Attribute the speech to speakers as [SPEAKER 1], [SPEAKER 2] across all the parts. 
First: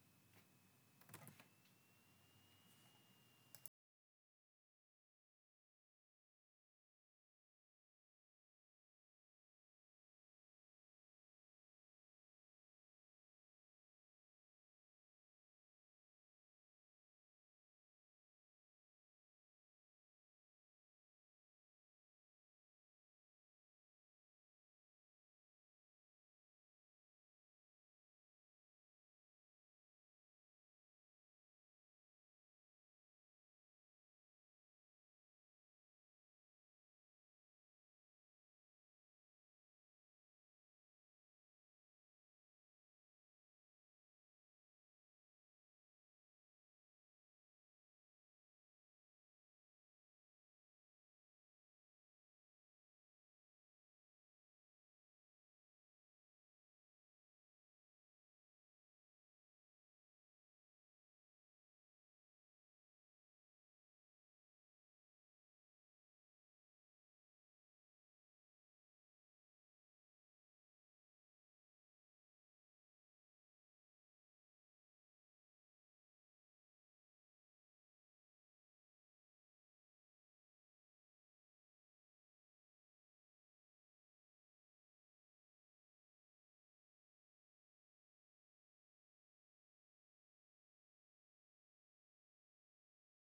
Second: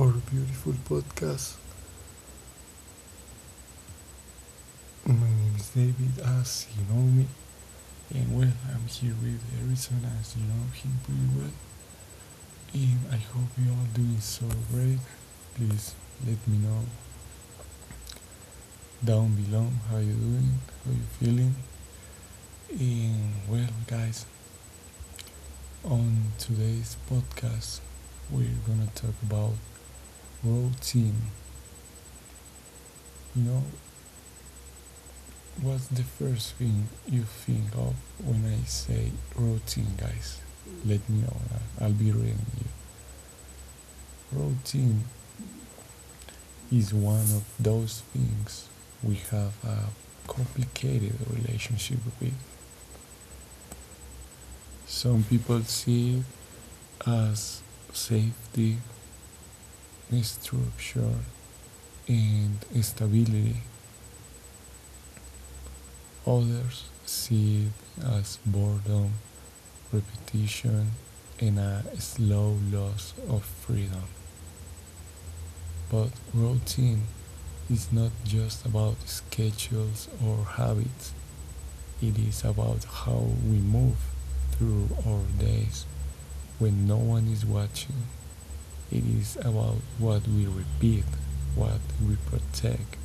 [SPEAKER 1] our beautiful podcast. My name is David, as you know me, and well, I'm here with Harrison, as you know him pretty well, and I hope you all doing so great. Please let me know down below how you doing, how you feeling, and well, guys, on today's podcast, we're gonna talk about routine. You know, what's the first thing you think of when I say routine, guys? Let me know. Will be reading you. Routine is one of those things we have a complicated relationship with. Some people see it as safety, structure, and stability. Others see it as boredom, repetition, and a slow loss of freedom. But routine is not just about schedules or habits. It is about how we move through our days when no one is watching. It is about what we repeat, what we protect,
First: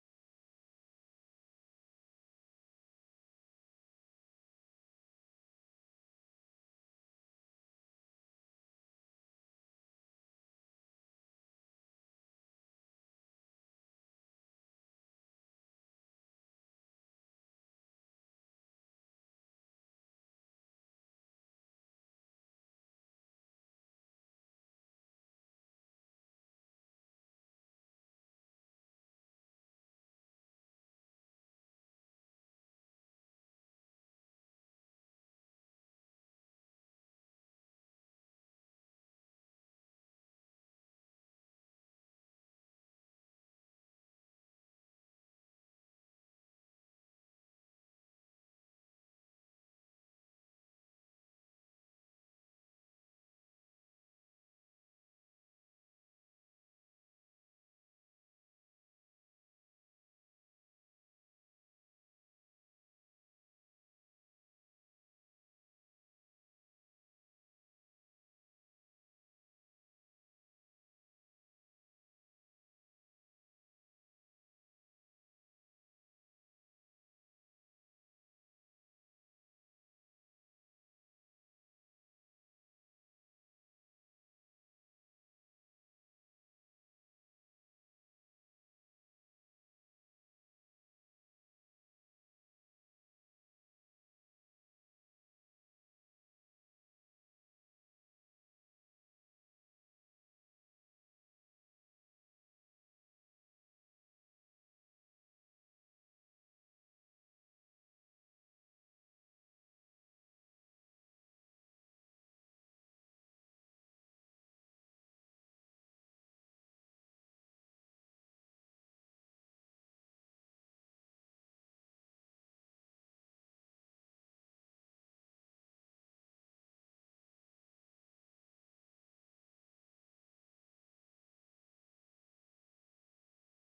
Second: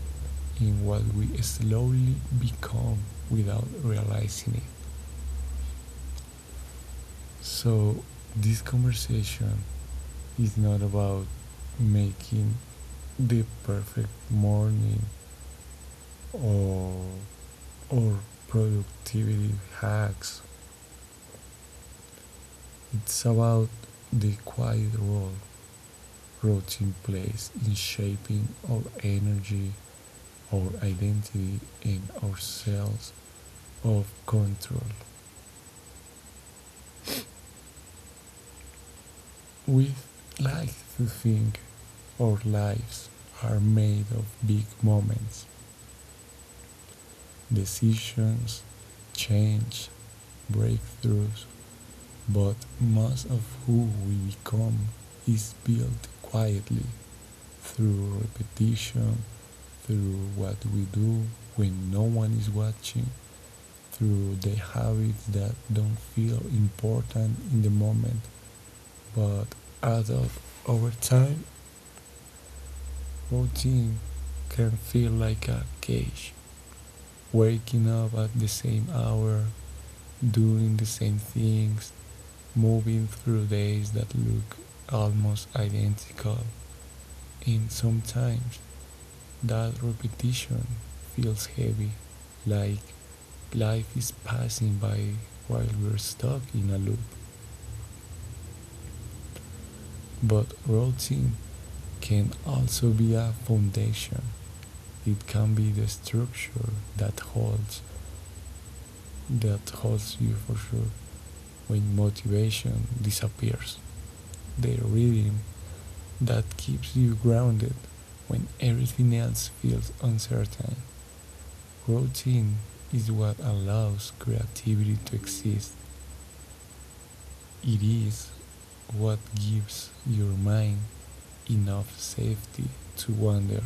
[SPEAKER 1] and what we slowly become without realizing it. So, this conversation is not about making the perfect morning or, or productivity hacks. It's about the quiet role routine plays in shaping our energy, our identity, and our sense of control. We like to think our lives are made of big moments, decisions, change, breakthroughs, but most of who we become is built quietly through repetition, through what we do when no one is watching, through the habits that don't feel important in the moment but add up over time. Routine can feel like a cage, waking up at the same hour, doing the same things, moving through days that look almost identical. And sometimes that repetition feels heavy, like life is passing by while we're stuck in a loop. But routine can also be a foundation. It can be the structure that holds that holds you for sure. When motivation disappears, the rhythm that keeps you grounded when everything else feels uncertain. Routine is what allows creativity to exist. It is what gives your mind enough safety to wander.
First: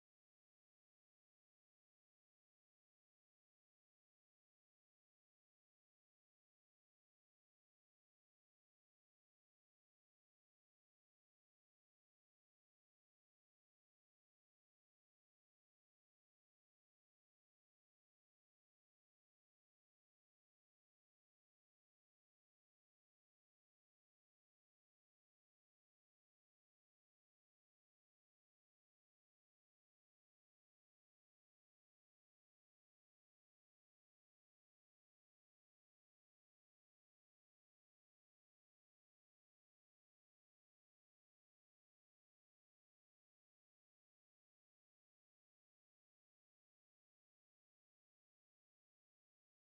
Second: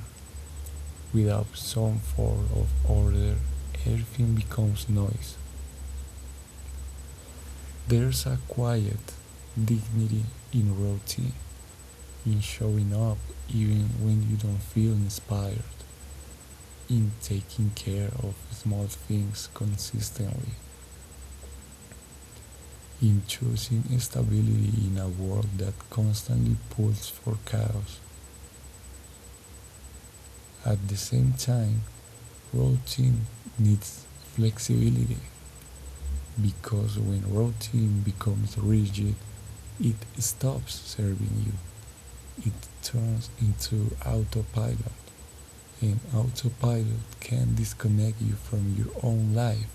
[SPEAKER 1] Without some form of order, everything becomes noise. There's a quiet dignity in routine, in showing up even when you don't feel inspired, in taking care of small things consistently, in choosing stability in a world that constantly pulls for chaos. At the same time, routine needs flexibility, because when routine becomes rigid, it stops serving you. It turns into autopilot. And autopilot can disconnect you from your own life.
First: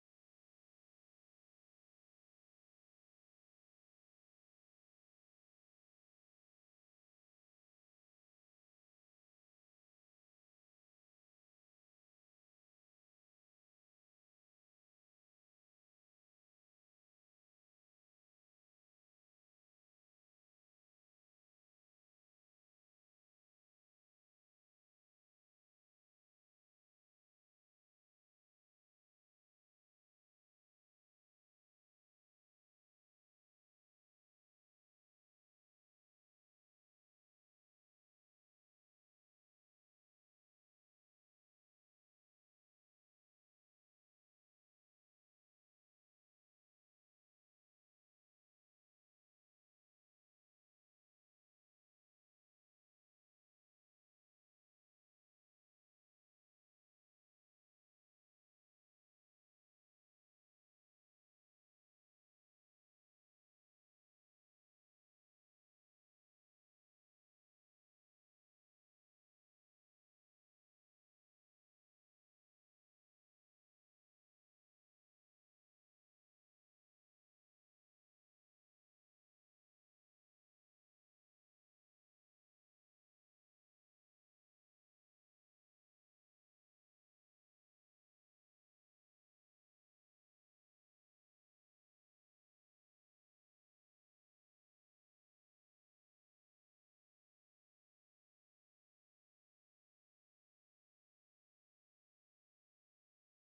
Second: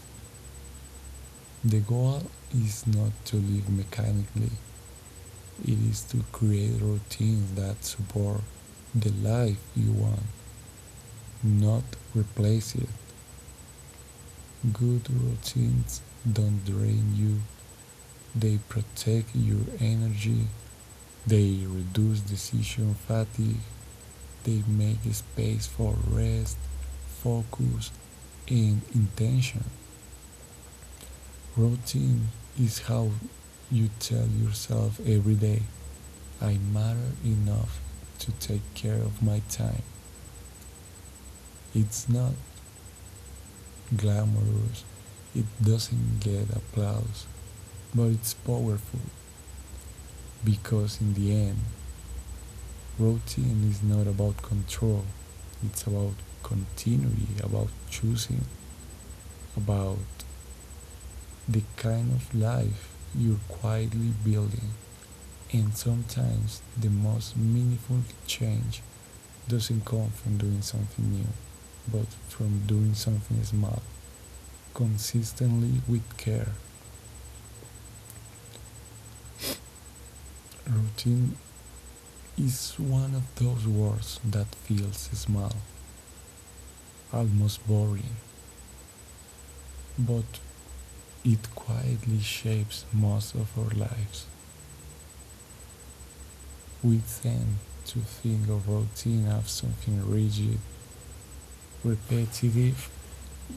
[SPEAKER 1] The goal is not to live mechanically, it is to create routines that support the life you want, not replace it. Good routines don't drain you, they protect your energy, they reduce decision fatigue, they make space for rest, focus, and intention. Routine is how you tell yourself every day, I matter enough to take care of my time. It's not glamorous, it doesn't get applause, but it's powerful because in the end, routine is not about control, it's about continuity, about choosing, about the kind of life you're quietly building. And sometimes the most meaningful change doesn't come from doing something new, but from doing something small, consistently with care. Routine is one of those words that feels small, almost boring, but it quietly shapes most of our lives. We tend to think of routine as something rigid, repetitive,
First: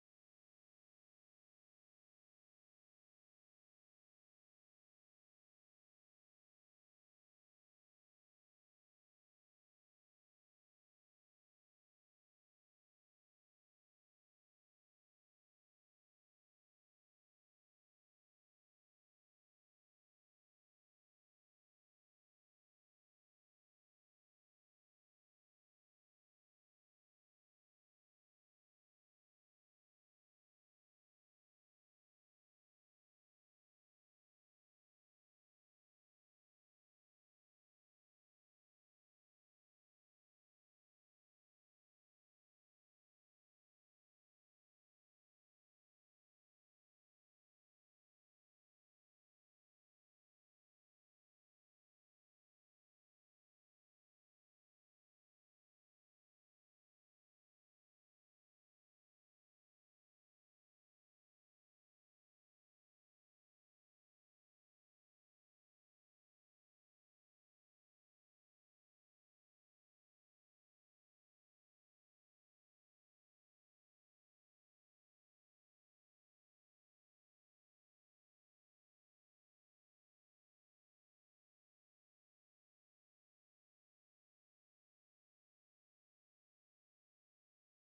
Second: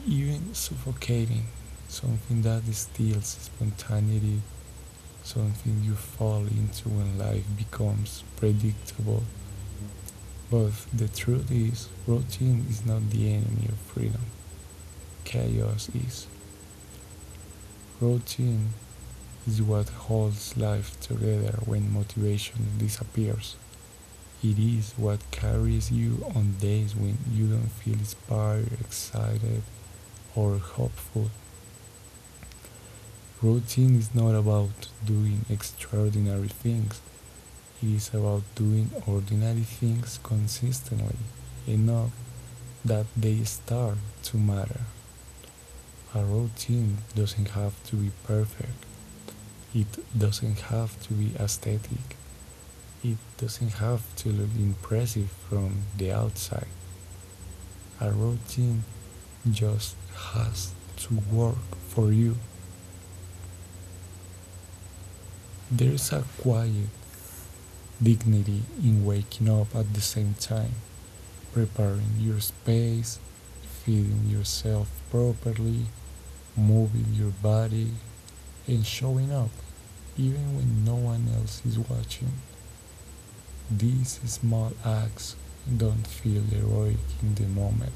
[SPEAKER 1] even suffocating, something that steals spontaneity, something you fall into when life becomes predictable. But the truth is, routine is not the enemy of freedom. Chaos is. Routine is what holds life together when motivation disappears. It is what carries you on days when you don't feel inspired, excited, or hopeful. Routine is not about doing extraordinary things. It is about doing ordinary things consistently enough that they start to matter. A routine doesn't have to be perfect. It doesn't have to be aesthetic. It doesn't have to look impressive from the outside. A routine just has to work for you. There's a quiet dignity in waking up at the same time, preparing your space, feeding yourself properly, moving your body, and showing up even when no one else is watching. These small acts don't feel heroic in the moment,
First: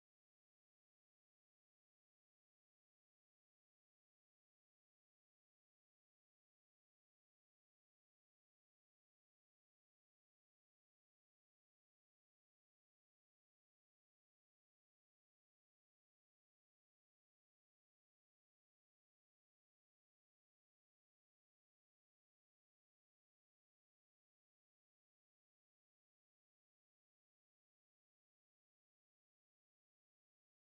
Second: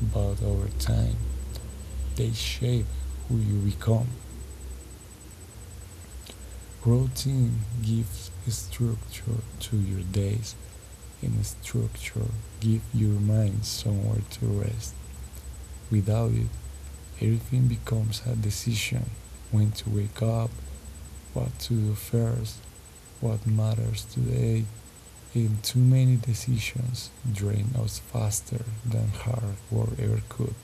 [SPEAKER 1] but over time, they shape who you become. Routine gives structure to your days, and structure gives your mind somewhere to rest. Without it, everything becomes a decision: when to wake up, what to do first, what matters today, and too many decisions drain us faster than hard work ever could.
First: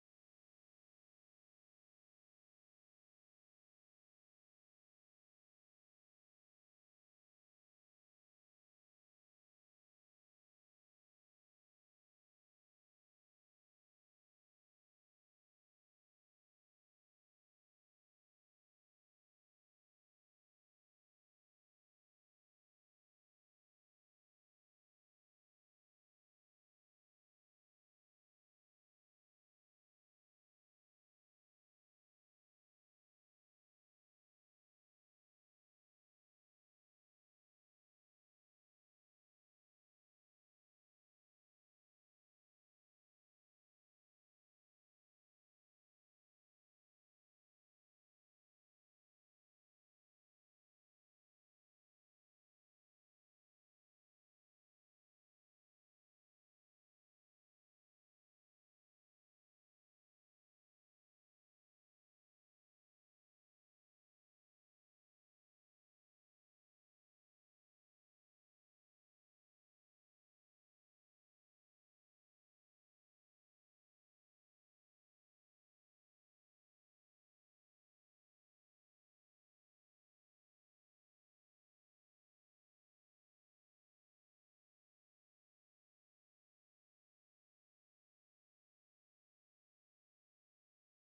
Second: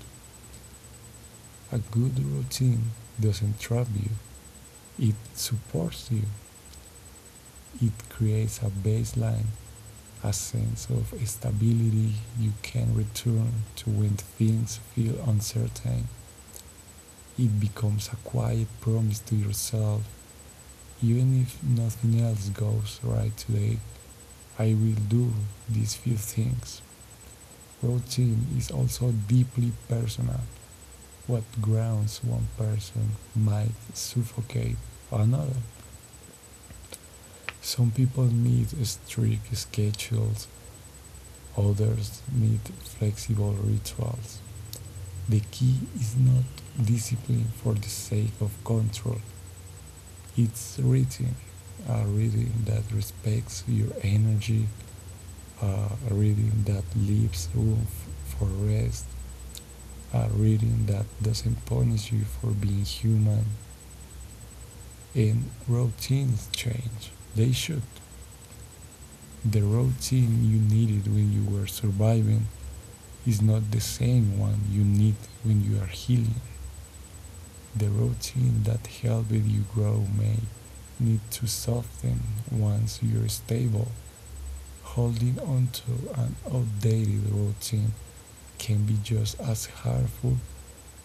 [SPEAKER 1] A good routine doesn't trap you, it supports you, it creates a baseline, a sense of stability you can return to when things feel uncertain. It becomes a quiet promise to yourself. Even if nothing else goes right today, I will do these few things. Routine is also deeply personal. What grounds one person might suffocate another. Some people need strict schedules, others need flexible rituals. The key is not discipline for the sake of control, it's reading. A reading that respects your energy, a reading that leaves room for rest, a reading that doesn't punish you for being human. And routines change, they should. The routine you needed when you were surviving is not the same one you need when you are healing. The routine that helped you grow may need to soften once you're stable. Holding onto an outdated routine can be just as harmful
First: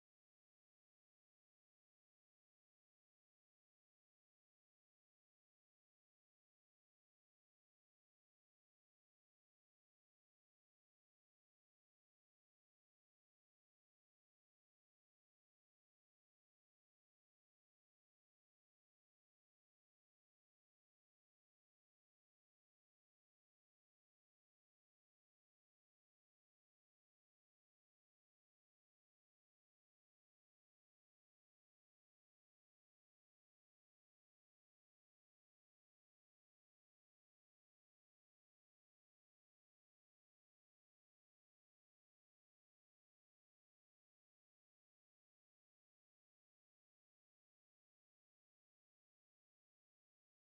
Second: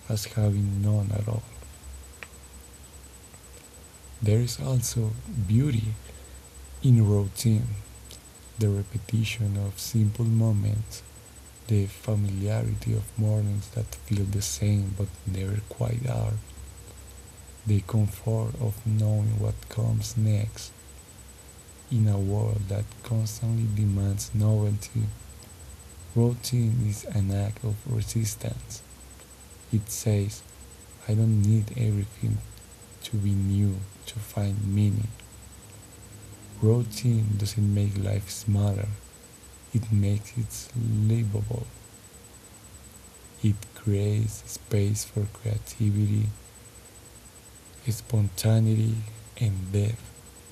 [SPEAKER 1] as having none at all. There is also beauty in routine, the repetition of simple moments, the familiarity of mornings that feel the same but never quite are, the comfort of knowing what comes next in a world that constantly demands novelty. Routine is an act of resistance. It says, I don't need everything to be new to find meaning. Routine doesn't make life smaller, it makes it livable. It creates space for creativity, spontaneity, and depth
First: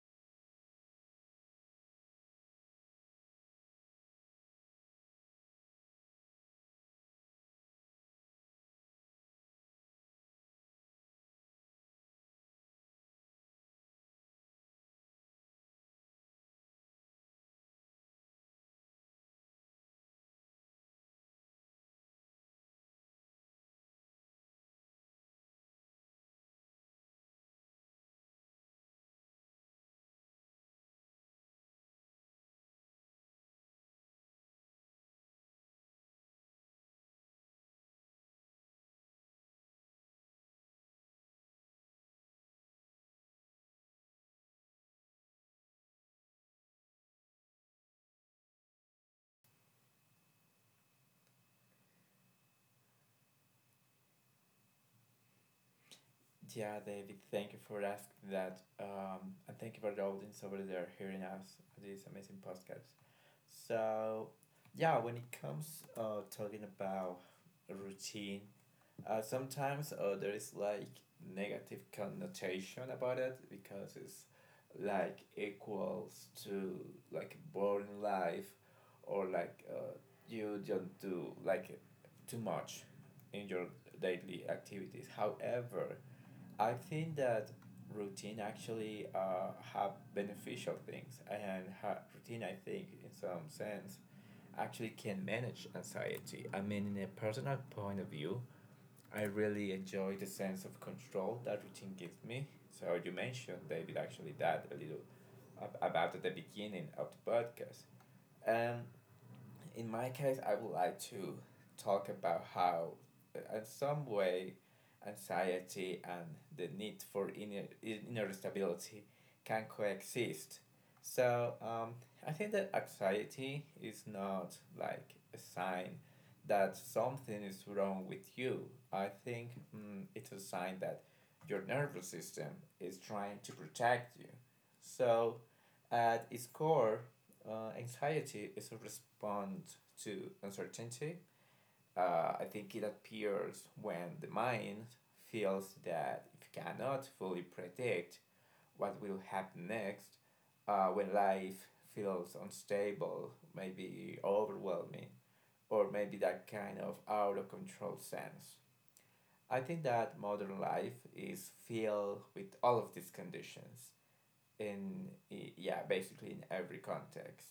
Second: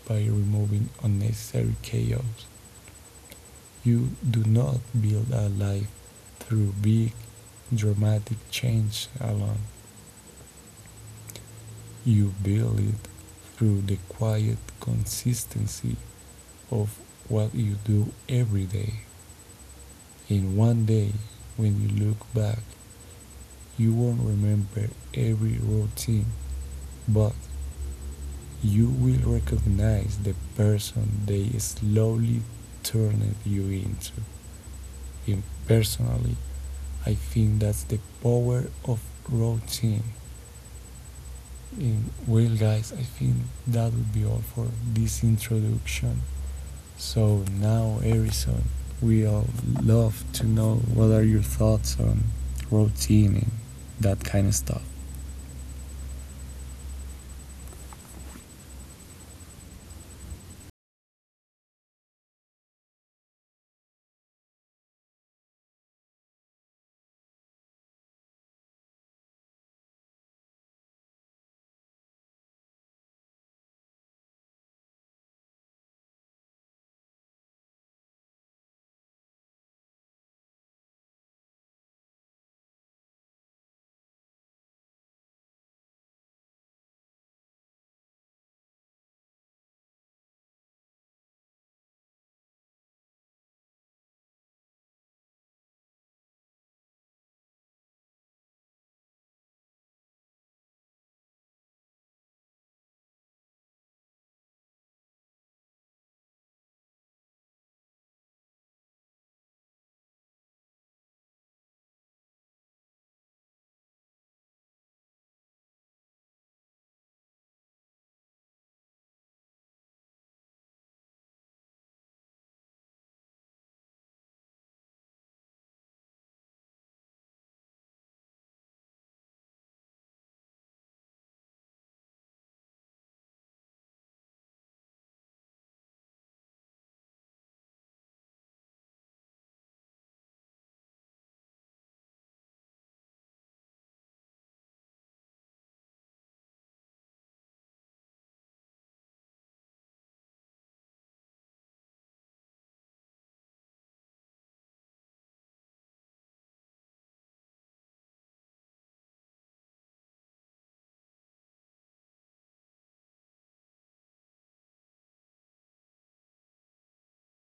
[SPEAKER 1] by removing unnecessary chaos. You do not build a life through big, dramatic change alone. You build it through the quiet consistency of what you do every day. And one day, when you look back, you won't remember every routine, but you will recognize the person they slowly turned you into. And personally, I think that's the power of routine. And well, guys, I think that would be all for this introduction. So now, Erison, we all love to know what are your thoughts on routine and that kind of stuff.
[SPEAKER 2] Yeah, David, thank you for asking that. And thank you for the audience over there hearing us this amazing podcast. So, yeah, when it comes talking about routine, sometimes there is like negative connotation about it because it's like equals to like boring life or like you don't do like too much in your daily activities. However, I think that routine actually have beneficial things, and ha routine, I think, in some sense, actually can manage anxiety. I mean, in a personal point of view, I really enjoy the sense of control that routine gives me. So you mentioned, David, actually that a little about at the beginning of the podcast. Um, in my case, I would like to talk about how, in some way, anxiety and the need for inner stability can coexist. So, I think that anxiety is not like a sign that something is wrong with you. I think it's a sign that your nervous system is trying to protect you. So at its core, anxiety is a response to uncertainty. I think it appears when the mind feels that it cannot fully predict what will happen next, when life feels unstable, maybe overwhelming, or maybe that kind of out of control sense. I think that modern life is filled with all of these conditions in, yeah, basically in every context.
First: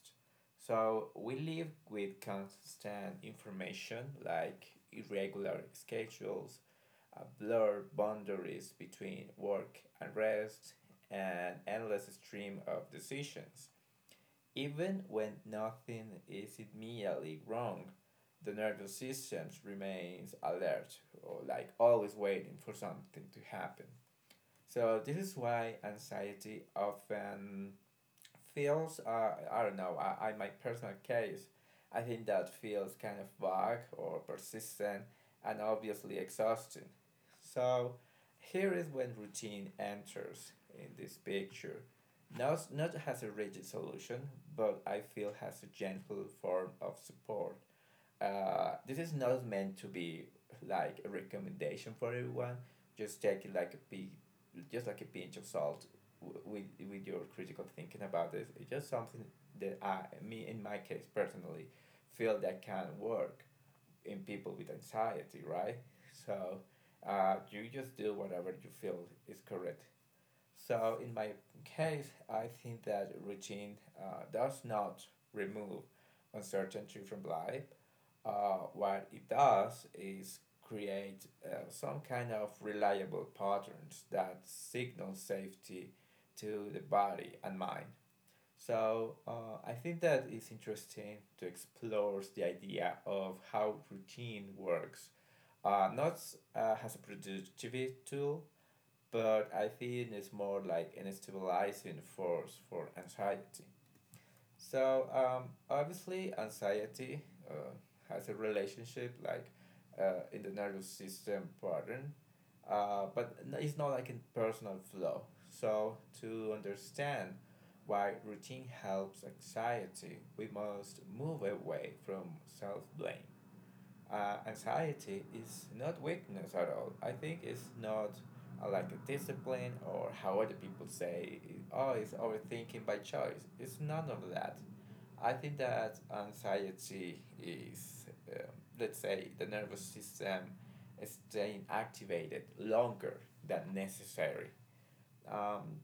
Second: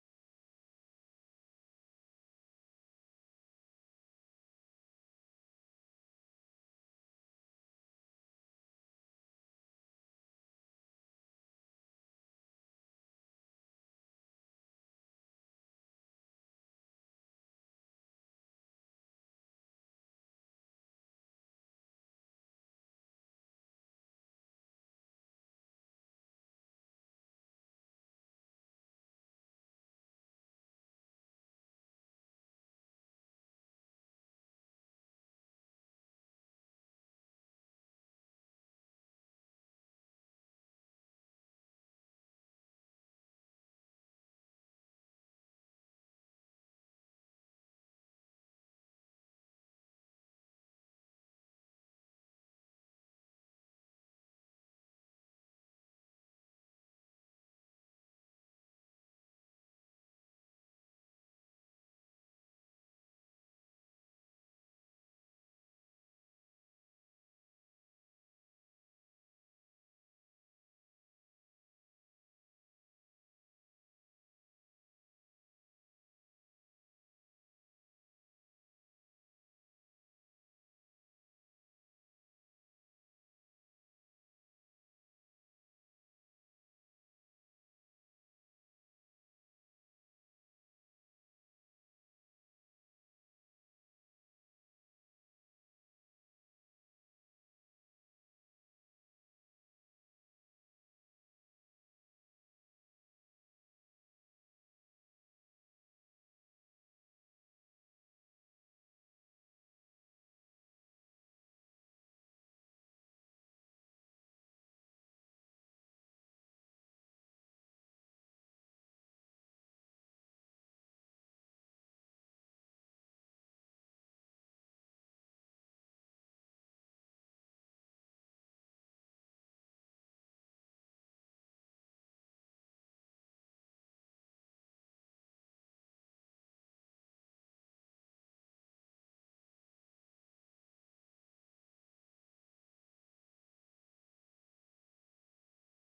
[SPEAKER 2] So we live with constant information, like irregular schedules, blurred boundaries between work and rest, and endless stream of decisions. Even when nothing is immediately wrong, the nervous system remains alert, or like always waiting for something to happen. So this is why anxiety often feels, I don't know, I, my personal case, I think that feels kind of vague or persistent and obviously exhausting. So here is when routine enters in this picture. Not as a rigid solution, but I feel has a gentle form of support. This is not meant to be like a recommendation for everyone. Just take it like a big, just like a pinch of salt, with your critical thinking about this. It's just something that me in my case personally, feel that can work in people with anxiety, right? So, you just do whatever you feel is correct. So in my case, I think that routine does not remove uncertainty from life. What it does is create some kind of reliable patterns that signal safety to the body and mind. So I think that it's interesting to explore the idea of how routine works, not as a productivity tool, but I think it's more like an stabilizing force for anxiety. So, obviously, anxiety uh, has a relationship like in the nervous system pattern, but it's not like in personal flow. So to understand why routine helps anxiety, we must move away from self blame. Anxiety is not weakness at all. I think it's not like a discipline, or how other people say, oh, it's overthinking by choice. It's none of that. I think that anxiety is, um, let's say, the nervous system staying activated longer than necessary. Um,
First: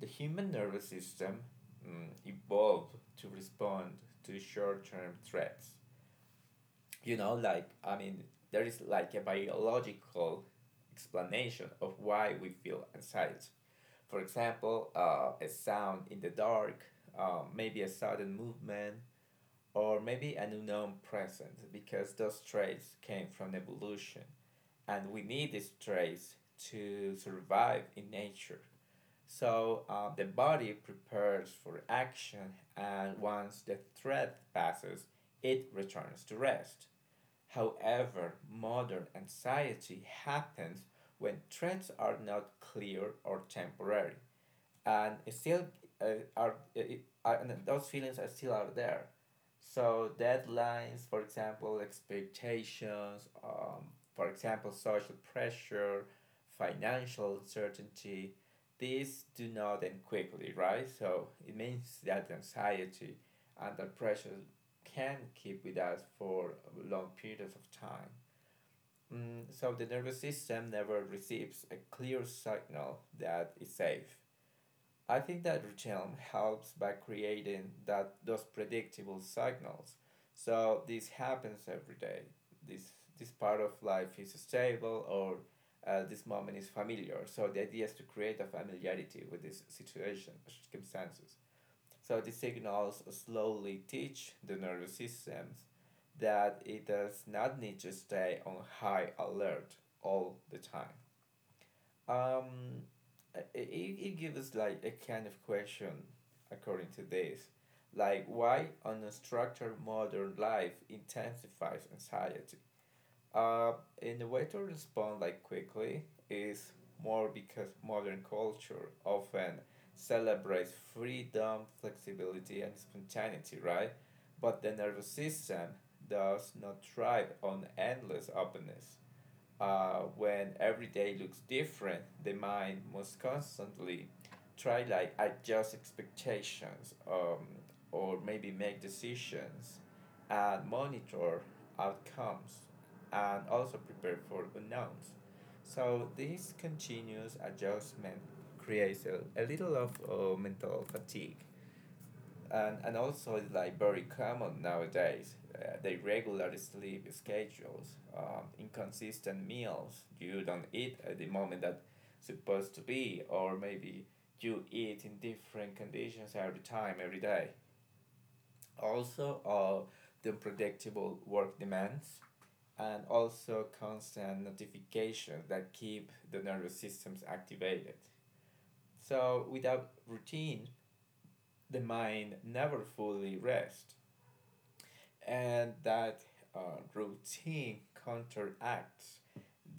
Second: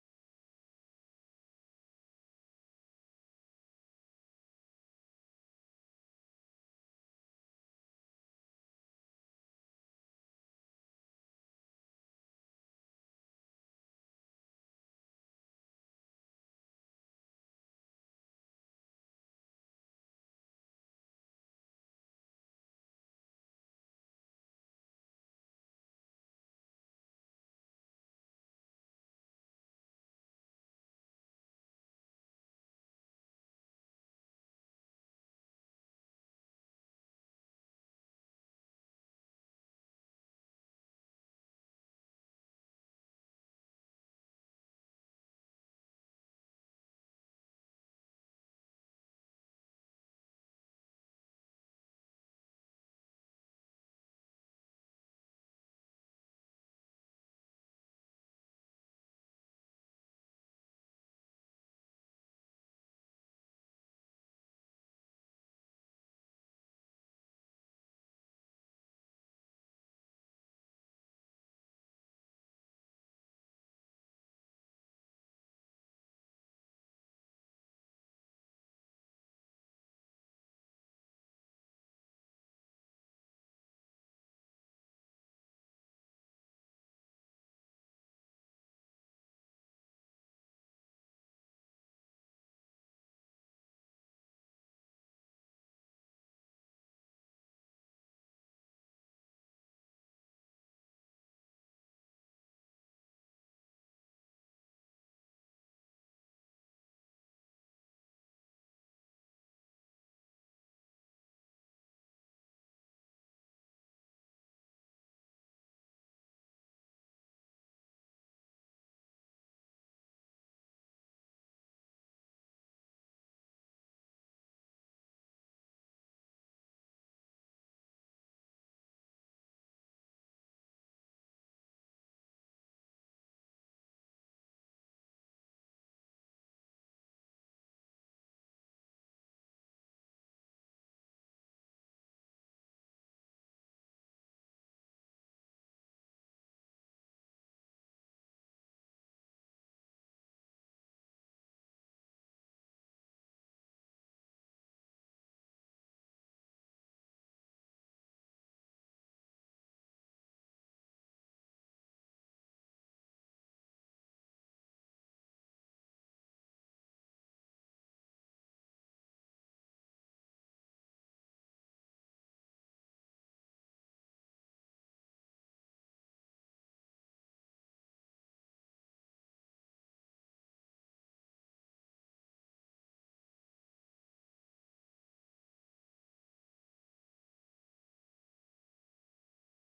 [SPEAKER 2] the human nervous system, evolved to respond to short term threats. You know, like, I mean, there is like a biological explanation of why we feel anxiety. For example, a sound in the dark, maybe a sudden movement, or maybe an unknown present, because those traits came from evolution and we need these traits to survive in nature. So the body prepares for action, and once the threat passes, it returns to rest. However, modern anxiety happens when threats are not clear or temporary, and it still, uh, are and those feelings are still out there. So deadlines, for example, expectations, for example, social pressure, financial uncertainty, these do not end quickly, right? So it means that anxiety and the pressure can keep with us for long periods of time. Mm, so the nervous system never receives a clear signal that it's safe. I think that Richelm helps by creating that those predictable signals. So this happens every day. This this part of life is stable, or this moment is familiar. So the idea is to create a familiarity with this situation, circumstances. So the signals slowly teach the nervous systems that it does not need to stay on high alert all the time. Um, it gives like a kind of question according to this, like why unstructured modern life intensifies anxiety. Uh, and the way to respond like quickly is more because modern culture often celebrates freedom, flexibility, and spontaneity, right? But the nervous system does not thrive on endless openness. When every day looks different, the mind must constantly try like adjust expectations, or maybe make decisions and monitor outcomes, and also prepare for unknowns. So this continuous adjustment creates a little of mental fatigue. And also it's like very common nowadays. They regularly sleep schedules, inconsistent meals. You don't eat at the moment that supposed to be, or maybe you eat in different conditions every time, every day. Also, the unpredictable work demands, and also constant notifications that keep the nervous systems activated. So without routine, the mind never fully rests, and that, routine counteracts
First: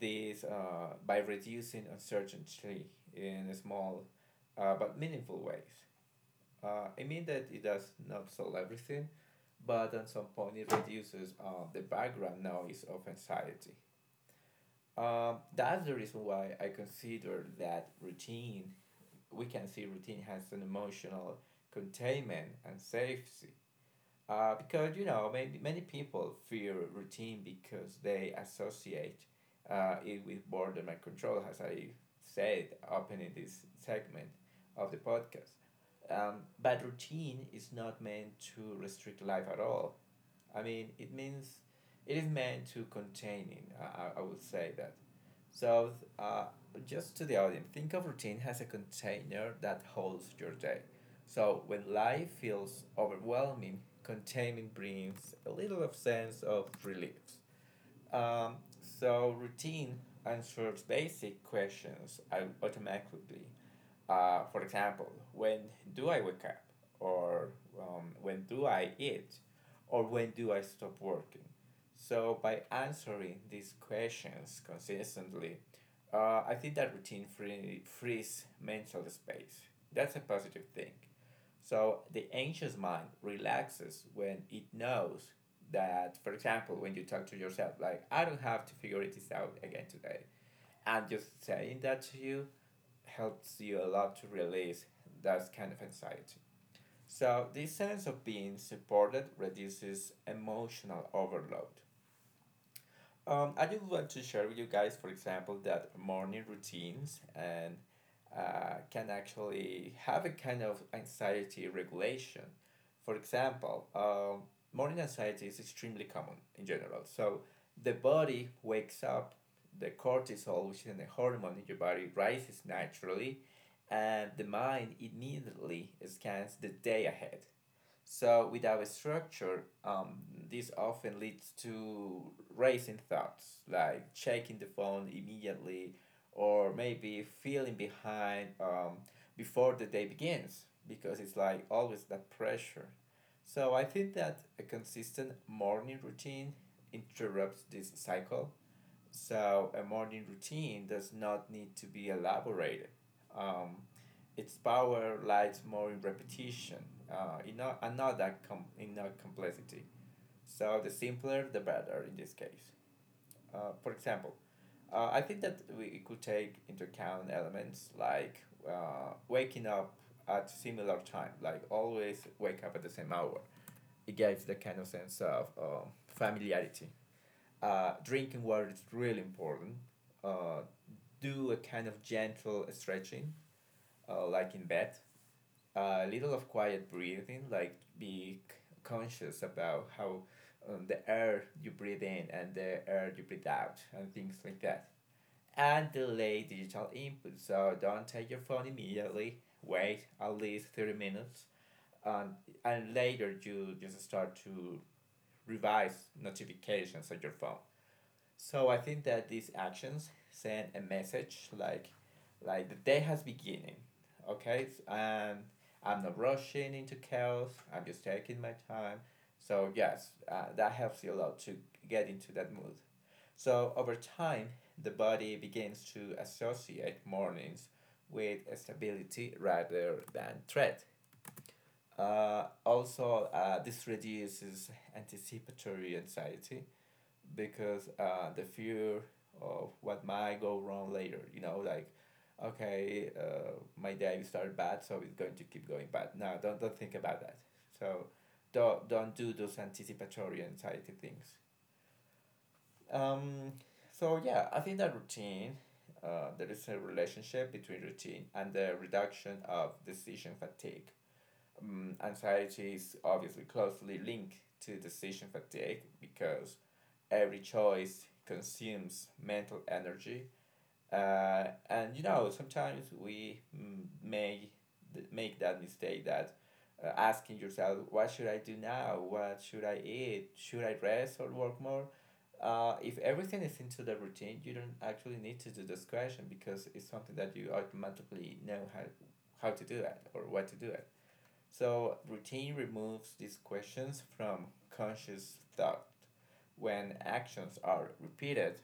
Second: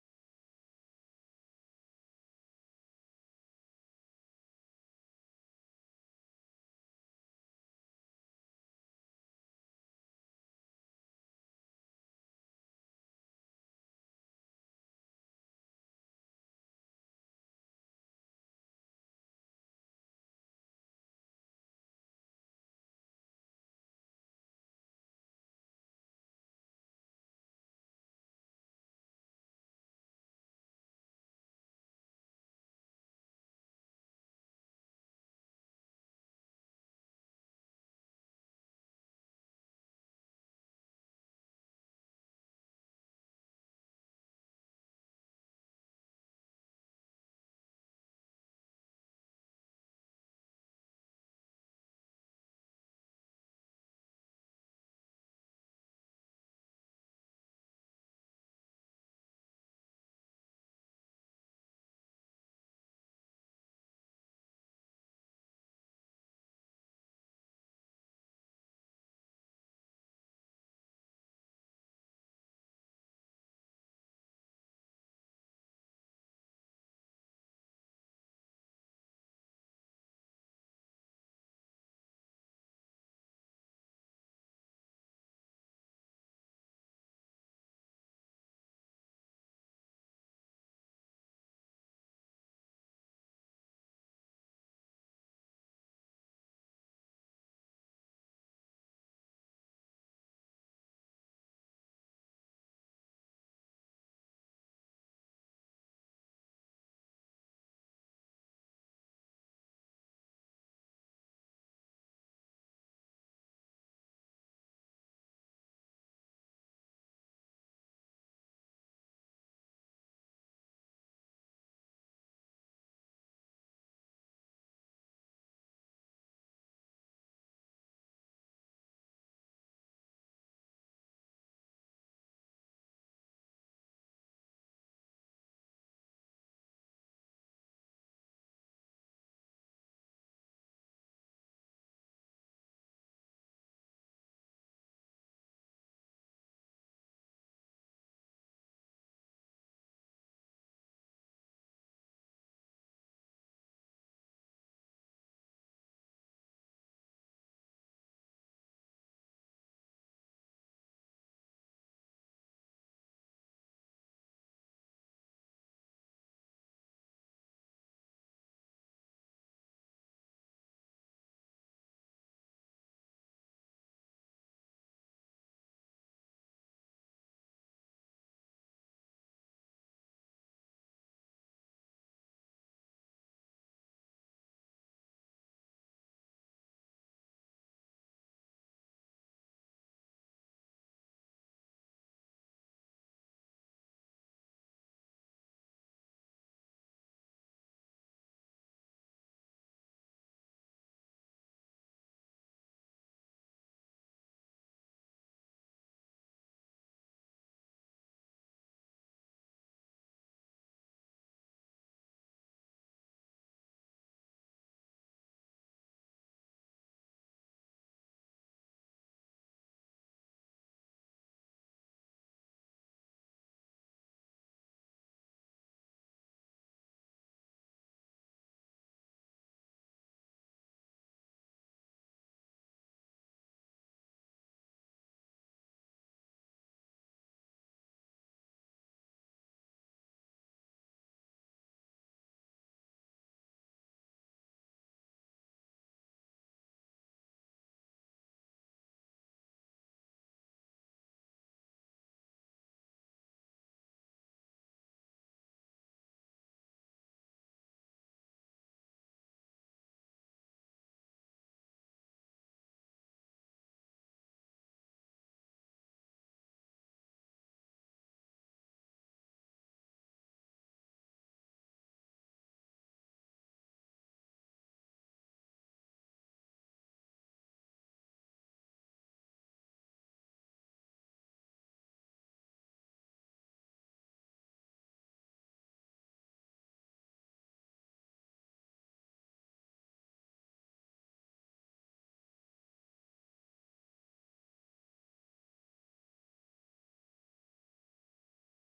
[SPEAKER 2] this by reducing uncertainty in small but meaningful ways. I mean that it does not solve everything, but at some point it reduces the background noise of anxiety. That's the reason why I consider that routine, we can see routine has an emotional containment and safety, because you know many people fear routine because they associate it with boredom and control, as I said opening this segment of the podcast. um, but routine is not meant to restrict life at all. I mean, it means it is meant to containing. I would say that. So, uh, just to the audience, think of routine as a container that holds your day. So, when life feels overwhelming, containment brings a little of sense of relief. So routine answers basic questions automatically. For example, when do I wake up? Or when do I eat? Or when do I stop working? So by answering these questions consistently, I think that routine frees mental space. That's a positive thing. So the anxious mind relaxes when it knows that, for example, when you talk to yourself like, I don't have to figure this out again today, and just saying that to you helps you a lot to release that kind of anxiety. So this sense of being supported reduces emotional overload. I just want to share with you guys, for example, that morning routines and, can actually have a kind of anxiety regulation. For example, morning anxiety is extremely common in general. So the body wakes up, the cortisol, which is a hormone in your body, rises naturally, and the mind immediately scans the day ahead. So without a structure, this often leads to racing thoughts, like checking the phone immediately or maybe feeling behind, before the day begins, because it's like always that pressure. So I think that a consistent morning routine interrupts this cycle. So a morning routine does not need to be elaborated. Um, its power lies more in repetition, in not complexity. So the simpler, the better in this case. For example, I think that we could take into account elements like waking up at similar time, like always wake up at the same hour. It gives the kind of sense of, familiarity. Drinking water is really important. Uh, do a kind of gentle stretching, like in bed. A little of quiet breathing, like be conscious about how, the air you breathe in and the air you breathe out, and things like that. And delay digital input, so don't take your phone immediately. Wait at least 30 minutes. And, and later you just start to revise notifications on your phone. So I think that these actions send a message like, the day has beginning. Okay? And I'm not rushing into chaos. I'm just taking my time. So yes, that helps you a lot to get into that mood. So over time, the body begins to associate mornings with stability rather than threat. Also, this reduces anticipatory anxiety, because the fear of what might go wrong later. You know, like, okay, my day started bad, so it's going to keep going bad. No, don't think about that. So don't do those anticipatory anxiety things. Um, yeah, I think that routine, there is a relationship between routine and the reduction of decision fatigue. Anxiety is obviously closely linked to decision fatigue because every choice consumes mental energy, and you know sometimes we may make that mistake that asking yourself what should I do now, what should I eat, should I rest or work more? Uh, if everything is into the routine you don't actually need to do this question because it's something that you automatically know how to do it or what to do it, so routine removes these questions from conscious thought. When actions are repeated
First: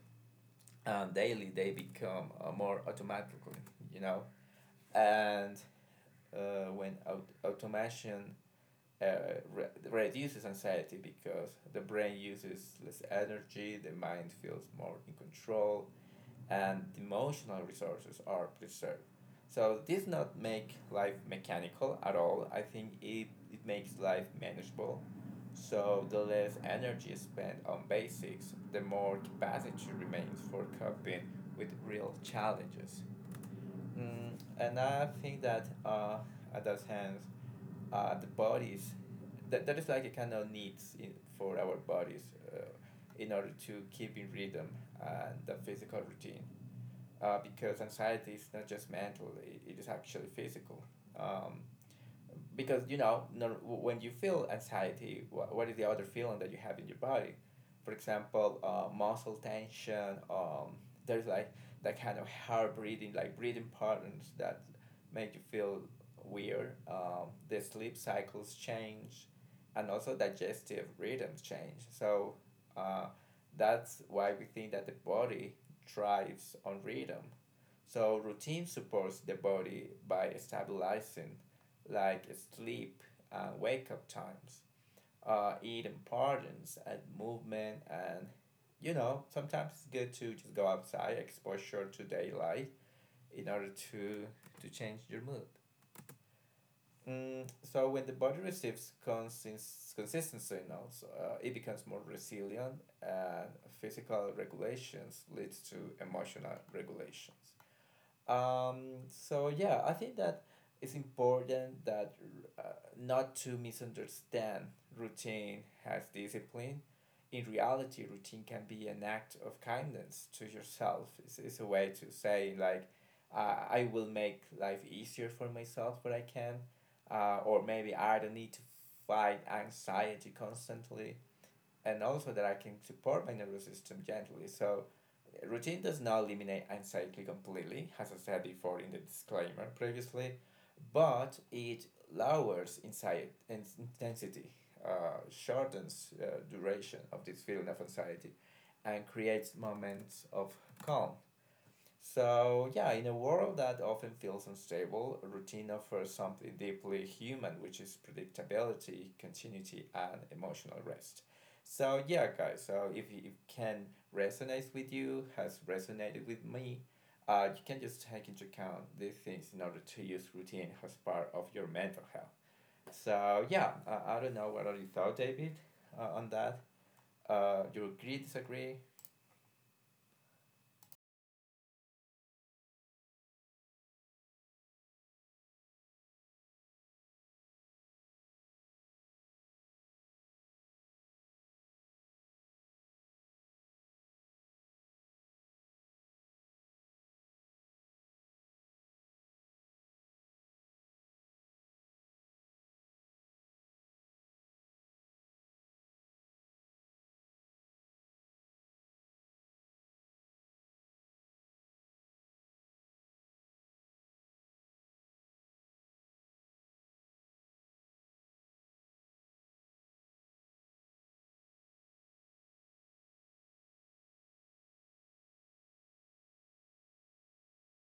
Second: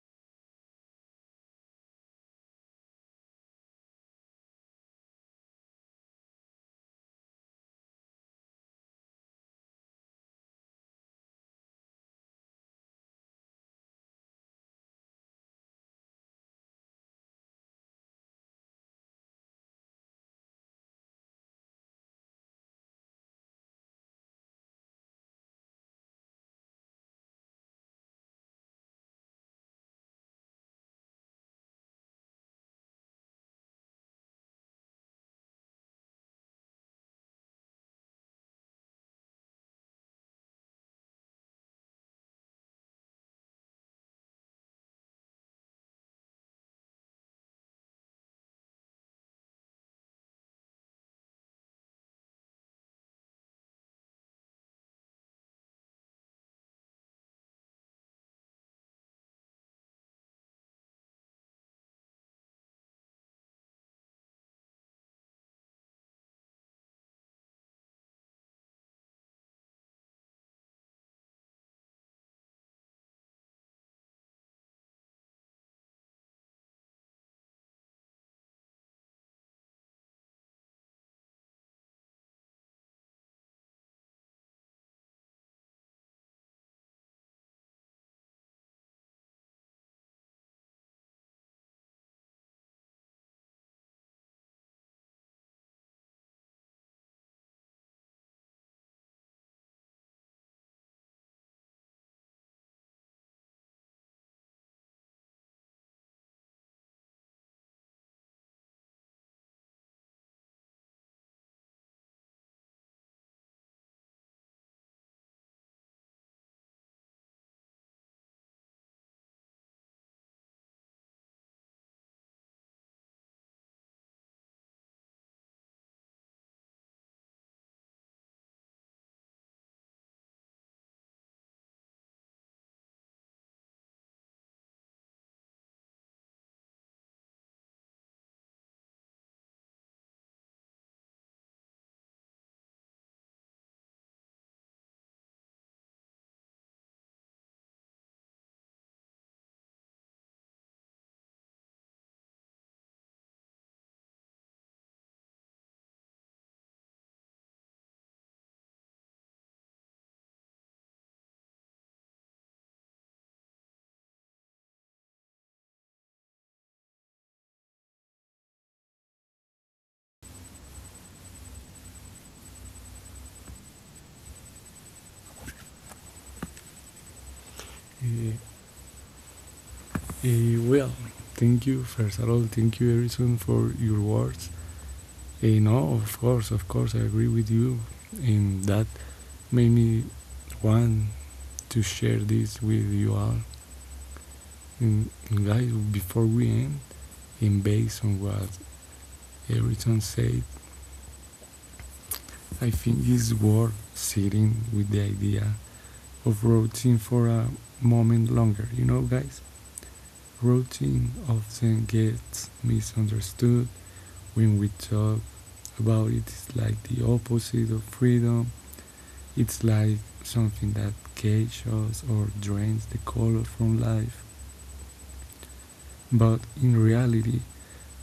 [SPEAKER 2] daily, they become more automatically, you know. And when automation uh, reduces anxiety because the brain uses less energy, the mind feels more in control, and emotional resources are preserved. So this not make life mechanical at all. I think it makes life manageable. So the less energy spent on basics, the more capacity remains for coping with real challenges. Mm, and I think that at that sense, the bodies, that is like a kind of needs in, for our bodies uh, in order to keep in rhythm and the physical routine, because anxiety is not just mental; it is actually physical. Um, because you know when you feel anxiety, what is the other feeling that you have in your body? For example, muscle tension. There's like that kind of hard breathing, like breathing patterns that make you feel weird. The sleep cycles change, and also digestive rhythms change. So uh, that's why we think that the body thrives on rhythm. So routine supports the body by stabilizing like sleep and wake up times eating patterns and movement, and you know sometimes it's good to just go outside, exposure to daylight in order to change your mood, mm, so when the body receives consistency signals, it becomes more resilient and physical regulations leads to emotional regulations, um, so yeah, I think that it's important that uh, not to misunderstand routine as discipline. In reality, routine can be an act of kindness to yourself. It's a way to say like, I will make life easier for myself where I can, or maybe I don't need to fight anxiety constantly, and also that I can support my nervous system gently. So routine does not eliminate anxiety completely, as I said before in the disclaimer previously, but it lowers anxiety and intensity, shortens duration of this feeling of anxiety, and creates moments of calm, so, yeah, in a world that often feels unstable, routine offers something deeply human, which is predictability, continuity, and emotional rest. So, yeah, guys, so if it can resonate with you, has resonated with me, you can just take into account these things in order to use routine as part of your mental health. So, yeah, I don't know what are your thoughts, David, on that. You agree,
[SPEAKER 1] Uh,
[SPEAKER 2] disagree?
[SPEAKER 1] well, thank you first of all. Thank you, Erison, for your words. No, of course, I agree with you, and that made me want to share this with you all. And guys, before we end, and based on what Erison said, I think it's worth sitting with the idea of routine for a moment longer. You know, guys, routine often gets misunderstood when we talk about it. It's like the opposite of freedom. It's like something that cages us or drains the color from life. But in reality,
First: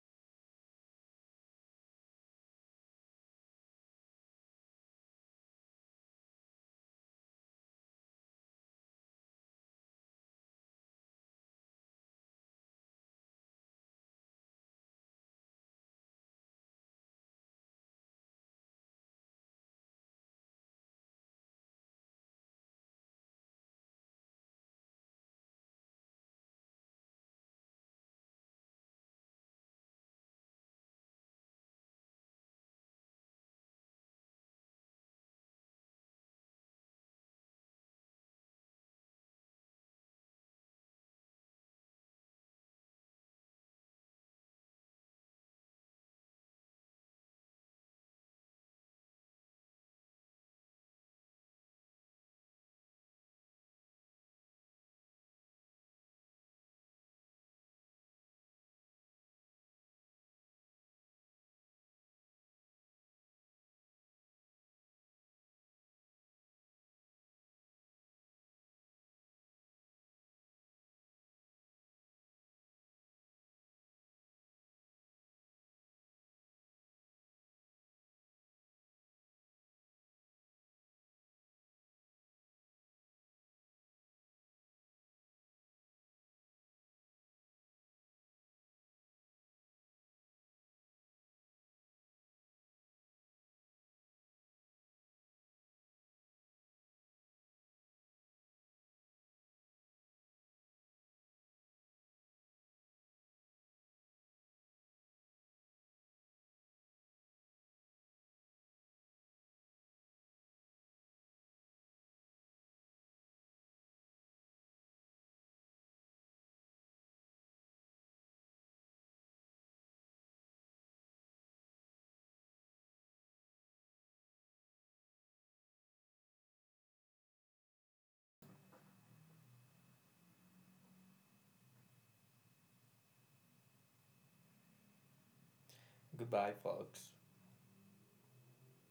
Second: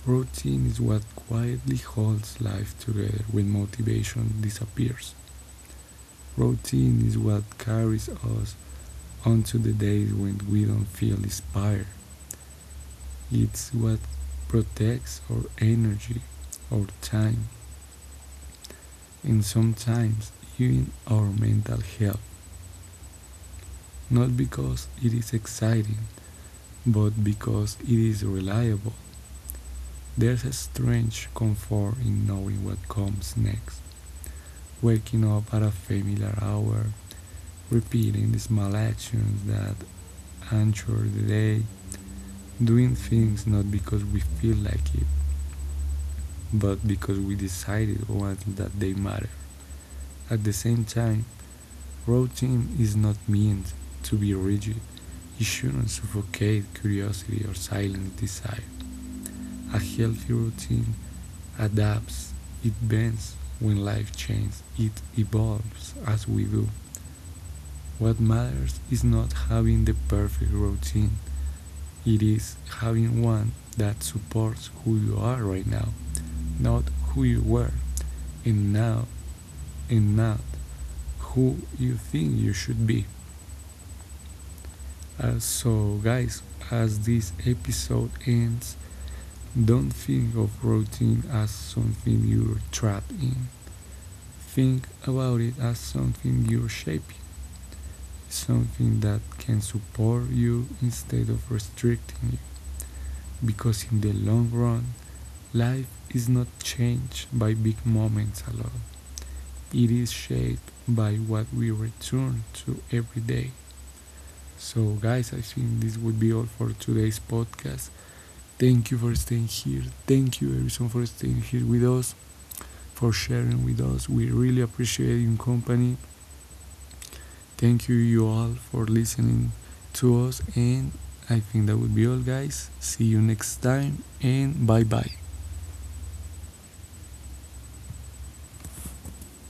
[SPEAKER 1] routine is what quietly holds life together when motivation disappears. Routine is what carries us onto the days when we don't feel inspired. It's what protects our energy, our time, and sometimes even our mental health. Not because it is exciting, but because it is reliable. There's a strange comfort in knowing what comes next. Waking up at a familiar hour, repeating the small actions that anchor the day, doing things not because we feel like it, but because we decided once that they matter. At the same time, routine is not meant to be rigid. It shouldn't suffocate curiosity or silence desire. A healthy routine adapts, it bends when life changes, it evolves as we do. What matters is not having the perfect routine, it is having one that supports who you are right now, not who you were. And now and not who you think you should be. So, guys, as this episode ends, don't think of routine as something you're trapped in. Think about it as something you're shaping, something that can support you instead of restricting you. Because in the long run, life is not changed by big moments alone, it is shaped by what we return to every day. So, guys, I think this would be all for today's podcast. Thank you for staying here. Thank you, everyone, for staying here with us, for sharing with us. We really appreciate your company. Thank you, you all, for listening to us. And I think that would be all, guys. See you next time, and bye bye.
[SPEAKER 2] Goodbye, folks.